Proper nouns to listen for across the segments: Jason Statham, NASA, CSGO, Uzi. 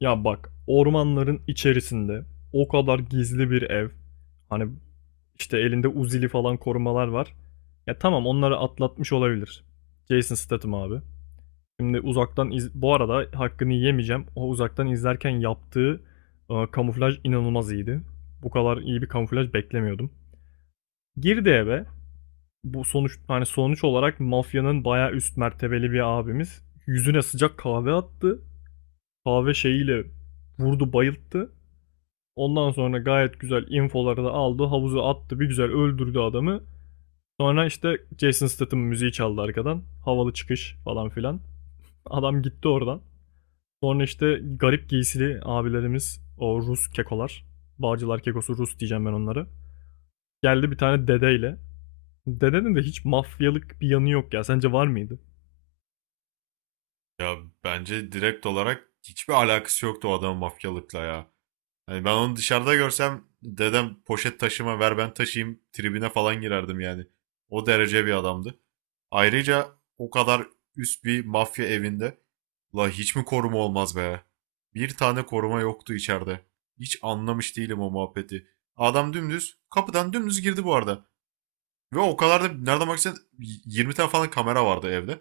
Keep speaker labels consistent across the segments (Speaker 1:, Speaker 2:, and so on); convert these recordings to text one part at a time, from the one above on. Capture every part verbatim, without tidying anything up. Speaker 1: Ya bak ormanların içerisinde o kadar gizli bir ev. Hani işte elinde Uzi'li falan korumalar var. Ya tamam onları atlatmış olabilir. Jason Statham abi. Şimdi uzaktan iz- bu arada hakkını yemeyeceğim. O uzaktan izlerken yaptığı e, kamuflaj inanılmaz iyiydi. Bu kadar iyi bir kamuflaj beklemiyordum. Girdi eve. Bu sonuç hani sonuç olarak mafyanın bayağı üst mertebeli bir abimiz yüzüne sıcak kahve attı. Kahve şeyiyle vurdu, bayılttı. Ondan sonra gayet güzel infoları da aldı. Havuzu attı. Bir güzel öldürdü adamı. Sonra işte Jason Statham müziği çaldı arkadan. Havalı çıkış falan filan. Adam gitti oradan. Sonra işte garip giysili abilerimiz, o Rus kekolar. Bağcılar kekosu Rus diyeceğim ben onları. Geldi bir tane dedeyle. Dedenin de hiç mafyalık bir yanı yok ya. Sence var mıydı?
Speaker 2: Ya bence direkt olarak hiçbir alakası yoktu o adamın mafyalıkla ya. Hani ben onu dışarıda görsem dedem poşet taşıma ver ben taşıyayım tribine falan girerdim yani. O derece bir adamdı. Ayrıca o kadar üst bir mafya evinde la hiç mi koruma olmaz be? Bir tane koruma yoktu içeride. Hiç anlamış değilim o muhabbeti. Adam dümdüz kapıdan dümdüz girdi bu arada. Ve o kadar da nereden baksan yirmi tane falan kamera vardı evde.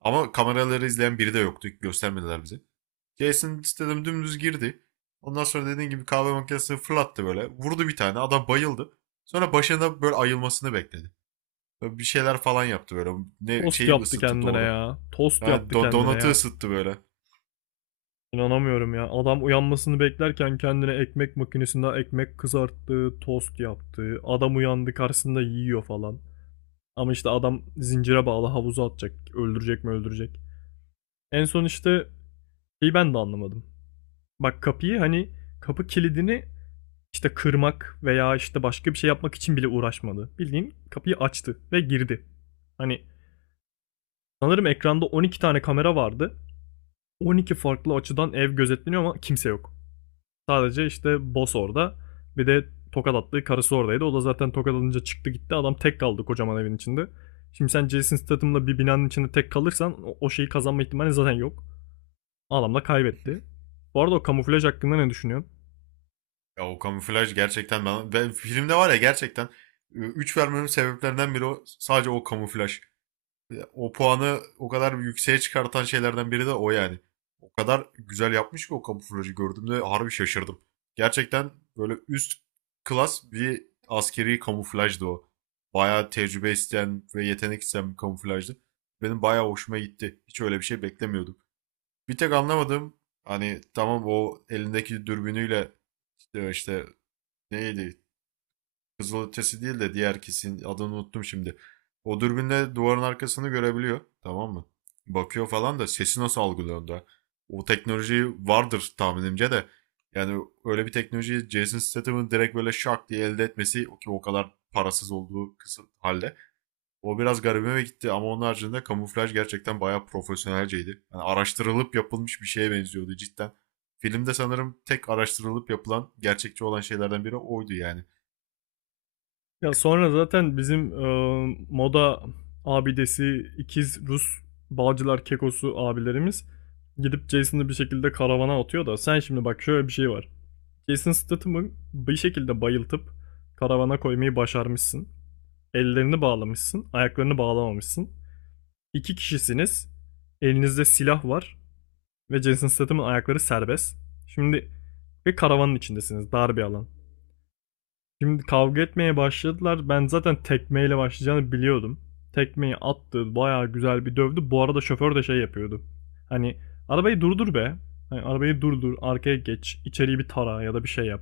Speaker 2: Ama kameraları izleyen biri de yoktu. Göstermediler bize. Jason istedim dümdüz girdi. Ondan sonra dediğin gibi kahve makinesini fırlattı böyle. Vurdu bir tane. Adam bayıldı. Sonra başında böyle ayılmasını bekledi. Böyle bir şeyler falan yaptı böyle. Ne
Speaker 1: Tost
Speaker 2: şeyi
Speaker 1: yaptı
Speaker 2: ısıttı
Speaker 1: kendine
Speaker 2: doğru.
Speaker 1: ya. Tost
Speaker 2: Yani
Speaker 1: yaptı
Speaker 2: do-
Speaker 1: kendine
Speaker 2: donatı
Speaker 1: ya.
Speaker 2: ısıttı böyle.
Speaker 1: İnanamıyorum ya. Adam uyanmasını beklerken kendine ekmek makinesinde ekmek kızarttı, tost yaptı. Adam uyandı, karşısında yiyor falan. Ama işte adam zincire bağlı, havuza atacak. Öldürecek mi öldürecek. En son işte şeyi ben de anlamadım. Bak kapıyı hani kapı kilidini işte kırmak veya işte başka bir şey yapmak için bile uğraşmadı. Bildiğin kapıyı açtı ve girdi. Hani sanırım ekranda on iki tane kamera vardı. on iki farklı açıdan ev gözetleniyor ama kimse yok. Sadece işte boss orada. Bir de tokat attığı karısı oradaydı. O da zaten tokat alınca çıktı gitti. Adam tek kaldı kocaman evin içinde. Şimdi sen Jason Statham'la bir binanın içinde tek kalırsan o- şeyi kazanma ihtimali zaten yok. Adamla kaybetti. Bu arada o kamuflaj hakkında ne düşünüyorsun?
Speaker 2: ya o kamuflaj gerçekten ben, ben filmde var ya gerçekten üç vermemin sebeplerinden biri o, sadece o kamuflaj. O puanı o kadar yükseğe çıkartan şeylerden biri de o yani. O kadar güzel yapmış ki o kamuflajı gördüğümde harbi şaşırdım. Gerçekten böyle üst klas bir askeri kamuflajdı o. Bayağı tecrübe isteyen ve yetenek isteyen bir kamuflajdı. Benim bayağı hoşuma gitti. Hiç öyle bir şey beklemiyordum. Bir tek anlamadığım hani tamam o elindeki dürbünüyle işte, işte neydi, kızılötesi değil de diğer kesin adını unuttum şimdi. O dürbünle duvarın arkasını görebiliyor. Tamam mı? Bakıyor falan da sesi nasıl algılıyor da. O teknoloji vardır tahminimce de. Yani öyle bir teknolojiyi Jason Statham'ın direkt böyle şak diye elde etmesi ki o kadar parasız olduğu kısım halde. O biraz garibime gitti ama onun haricinde kamuflaj gerçekten bayağı profesyonelceydi. Yani araştırılıp yapılmış bir şeye benziyordu cidden. Filmde sanırım tek araştırılıp yapılan, gerçekçi olan şeylerden biri oydu yani.
Speaker 1: Ya sonra zaten bizim e, moda abidesi ikiz Rus Bağcılar Kekosu abilerimiz gidip Jason'ı bir şekilde karavana atıyor da, sen şimdi bak şöyle bir şey var. Jason Statham'ı bir şekilde bayıltıp karavana koymayı başarmışsın. Ellerini bağlamışsın, ayaklarını bağlamamışsın. İki kişisiniz. Elinizde silah var ve Jason Statham'ın ayakları serbest. Şimdi, ve karavanın içindesiniz, dar bir alan. Şimdi kavga etmeye başladılar. Ben zaten tekmeyle başlayacağını biliyordum. Tekmeyi attı, bayağı güzel bir dövdü. Bu arada şoför de şey yapıyordu. Hani arabayı durdur be. Hani arabayı durdur, arkaya geç, içeriği bir tara ya da bir şey yap.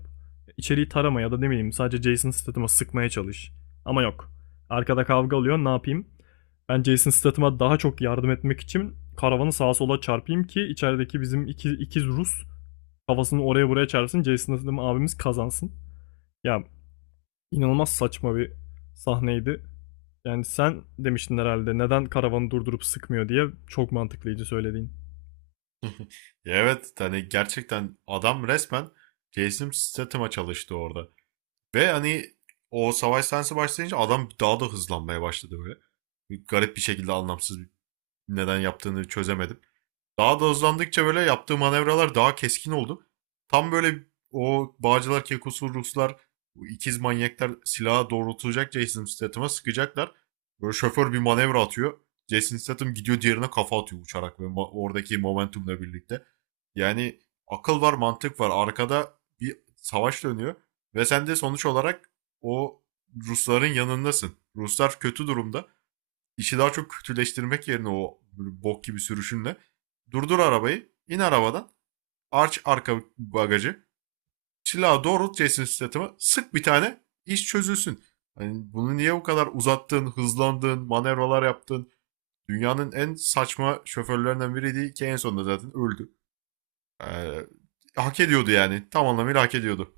Speaker 1: İçeriği tarama ya da ne bileyim, sadece Jason Statham'a sıkmaya çalış. Ama yok. Arkada kavga oluyor, ne yapayım? Ben Jason Statham'a daha çok yardım etmek için karavanı sağa sola çarpayım ki içerideki bizim iki, ikiz Rus kafasını oraya buraya çarpsın. Jason Statham abimiz kazansın. Ya, İnanılmaz saçma bir sahneydi. Yani sen demiştin herhalde neden karavanı durdurup sıkmıyor diye, çok mantıklıydı söylediğin.
Speaker 2: Ya, evet, hani gerçekten adam resmen Jason Statham'a çalıştı orada. Ve hani o savaş sahnesi başlayınca adam daha da hızlanmaya başladı böyle. Garip bir şekilde anlamsız, neden yaptığını çözemedim. Daha da hızlandıkça böyle yaptığı manevralar daha keskin oldu. Tam böyle o Bağcılar, Kekosu, Ruslar, bu ikiz manyaklar silahı doğrultulacak Jason Statham'a sıkacaklar. Böyle şoför bir manevra atıyor. Jason Statham gidiyor diğerine kafa atıyor uçarak ve oradaki momentumla birlikte. Yani akıl var, mantık var. Arkada bir savaş dönüyor ve sen de sonuç olarak o Rusların yanındasın. Ruslar kötü durumda, işi daha çok kötüleştirmek yerine o böyle bok gibi sürüşünle durdur arabayı. İn arabadan. Arç arka bagajı. Silahı doğrult Jason Statham'a. Sık bir tane. İş çözülsün. Hani bunu niye bu kadar uzattın, hızlandın, manevralar yaptın? Dünyanın en saçma şoförlerinden biriydi ki en sonunda zaten öldü. Ee, Hak ediyordu yani. Tam anlamıyla hak ediyordu.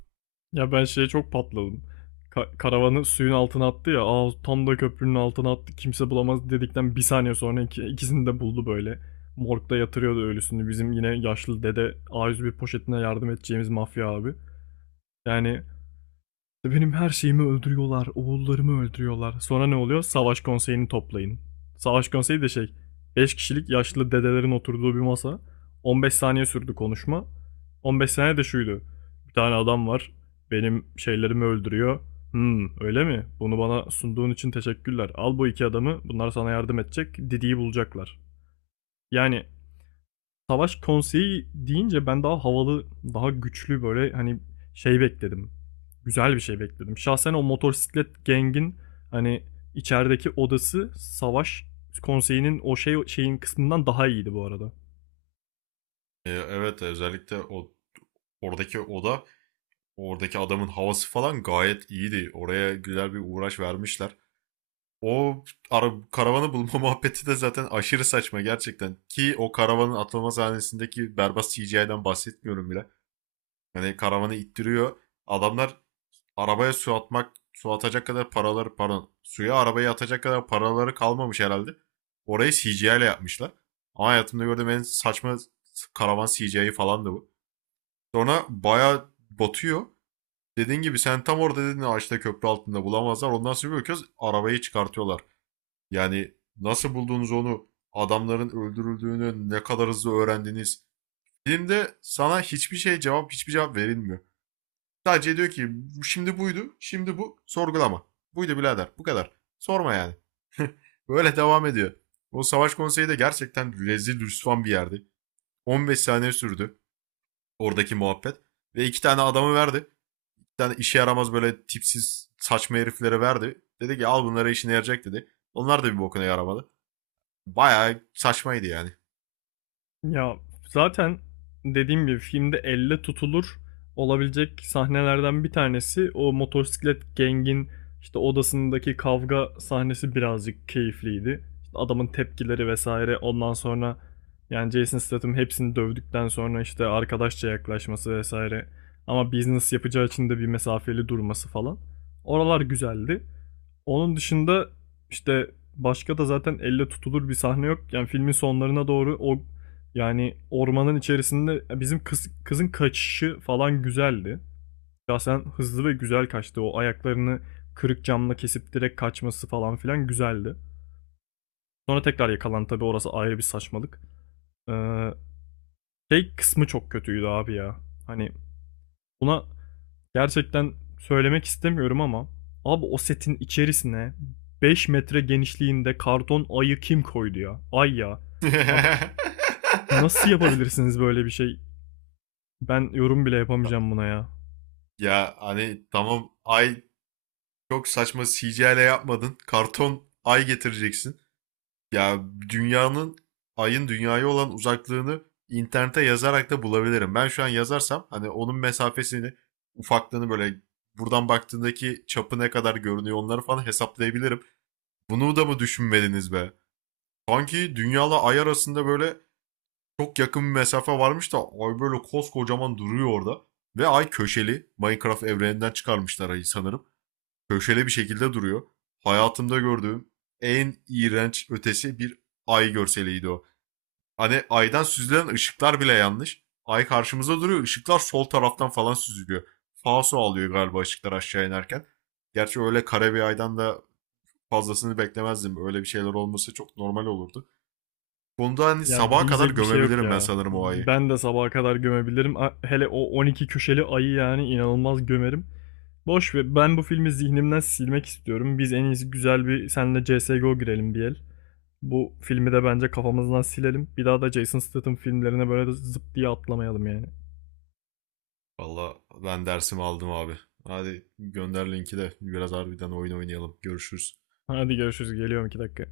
Speaker 1: Ya ben şeye çok patladım. Ka- karavanı suyun altına attı ya. Aa, tam da köprünün altına attı. Kimse bulamaz dedikten bir saniye sonra iki- ikisini de buldu böyle. Morgda yatırıyordu ölüsünü. Bizim yine yaşlı dede, a yüz bir poşetine yardım edeceğimiz mafya abi. Yani İşte benim her şeyimi öldürüyorlar, oğullarımı öldürüyorlar. Sonra ne oluyor? Savaş konseyini toplayın. Savaş konseyi de şey, beş kişilik yaşlı dedelerin oturduğu bir masa. on beş saniye sürdü konuşma. on beş saniye de şuydu. Bir tane adam var, benim şeylerimi öldürüyor. Hmm, öyle mi? Bunu bana sunduğun için teşekkürler. Al bu iki adamı, bunlar sana yardım edecek, Didi'yi bulacaklar. Yani savaş konseyi deyince ben daha havalı, daha güçlü böyle hani şey bekledim. Güzel bir şey bekledim. Şahsen o motosiklet gengin hani içerideki odası, savaş konseyinin o şey şeyin kısmından daha iyiydi bu arada.
Speaker 2: Ee, evet, özellikle o oradaki oda, oradaki adamın havası falan gayet iyiydi. Oraya güzel bir uğraş vermişler. O ara, karavanı bulma muhabbeti de zaten aşırı saçma gerçekten. Ki o karavanın atılma sahnesindeki berbat C G I'den bahsetmiyorum bile. Yani karavanı ittiriyor. Adamlar arabaya su atmak, su atacak kadar paraları, pardon, suya arabayı atacak kadar paraları kalmamış herhalde. Orayı C G I ile yapmışlar. Ama hayatımda gördüğüm en saçma karavan C G I falan da bu. Sonra bayağı batıyor. Dediğin gibi sen tam orada dedin ağaçta köprü altında bulamazlar. Ondan sonra bir bakıyoruz arabayı çıkartıyorlar. Yani nasıl buldunuz onu? Adamların öldürüldüğünü ne kadar hızlı öğrendiniz? Filmde sana hiçbir şey cevap, hiçbir cevap verilmiyor. Sadece diyor ki şimdi buydu, şimdi bu. Sorgulama. Buydu birader. Bu kadar. Sorma yani. Böyle devam ediyor. O savaş konseyi de gerçekten rezil rüsvan bir yerdi. on beş saniye sürdü oradaki muhabbet. Ve iki tane adamı verdi. Bir tane işe yaramaz böyle tipsiz saçma heriflere verdi. Dedi ki al bunlara işine yarayacak dedi. Onlar da bir bokuna yaramadı. Bayağı saçmaydı yani.
Speaker 1: Ya zaten dediğim gibi filmde elle tutulur olabilecek sahnelerden bir tanesi o motosiklet gengin işte odasındaki kavga sahnesi, birazcık keyifliydi. İşte adamın tepkileri vesaire, ondan sonra yani Jason Statham hepsini dövdükten sonra işte arkadaşça yaklaşması vesaire, ama business yapacağı için de bir mesafeli durması falan. Oralar güzeldi. Onun dışında işte başka da zaten elle tutulur bir sahne yok. Yani filmin sonlarına doğru o, yani ormanın içerisinde bizim kız, kızın kaçışı falan güzeldi. Şahsen hızlı ve güzel kaçtı. O ayaklarını kırık camla kesip direkt kaçması falan filan güzeldi. Sonra tekrar yakalan tabii, orası ayrı bir saçmalık. Ee, Şey kısmı çok kötüydü abi ya. Hani buna gerçekten söylemek istemiyorum ama abi, o setin içerisine beş metre genişliğinde karton ayı kim koydu ya? Ay ya. Abi, nasıl yapabilirsiniz böyle bir şey? Ben yorum bile yapamayacağım buna ya.
Speaker 2: Ya hani tamam ay, çok saçma C G I ile yapmadın. Karton ay getireceksin. Ya, dünyanın ayın dünyaya olan uzaklığını internete yazarak da bulabilirim. Ben şu an yazarsam hani onun mesafesini, ufaklığını, böyle buradan baktığındaki çapı ne kadar görünüyor onları falan hesaplayabilirim. Bunu da mı düşünmediniz be? Sanki dünyayla ay arasında böyle çok yakın bir mesafe varmış da ay böyle koskocaman duruyor orada. Ve ay köşeli. Minecraft evreninden çıkarmışlar ayı sanırım. Köşeli bir şekilde duruyor. Hayatımda gördüğüm en iğrenç ötesi bir ay görseliydi o. Hani aydan süzülen ışıklar bile yanlış. Ay karşımıza duruyor. Işıklar sol taraftan falan süzülüyor. Falso alıyor galiba ışıklar aşağı inerken. Gerçi öyle kare bir aydan da fazlasını beklemezdim. Öyle bir şeyler olması çok normal olurdu konuda, hani
Speaker 1: Yani
Speaker 2: sabaha kadar
Speaker 1: diyecek bir şey yok
Speaker 2: gömebilirim ben
Speaker 1: ya.
Speaker 2: sanırım o ayı.
Speaker 1: Ben de sabaha kadar gömebilirim. Hele o on iki köşeli ayı yani inanılmaz gömerim. Boş ver. Ben bu filmi zihnimden silmek istiyorum. Biz en iyisi güzel bir senle C S G O girelim bir el. Bu filmi de bence kafamızdan silelim. Bir daha da Jason Statham filmlerine böyle zıp diye atlamayalım yani.
Speaker 2: Valla ben dersimi aldım abi. Hadi gönder linki de biraz harbiden oyun oynayalım. Görüşürüz.
Speaker 1: Hadi görüşürüz. Geliyorum iki dakika.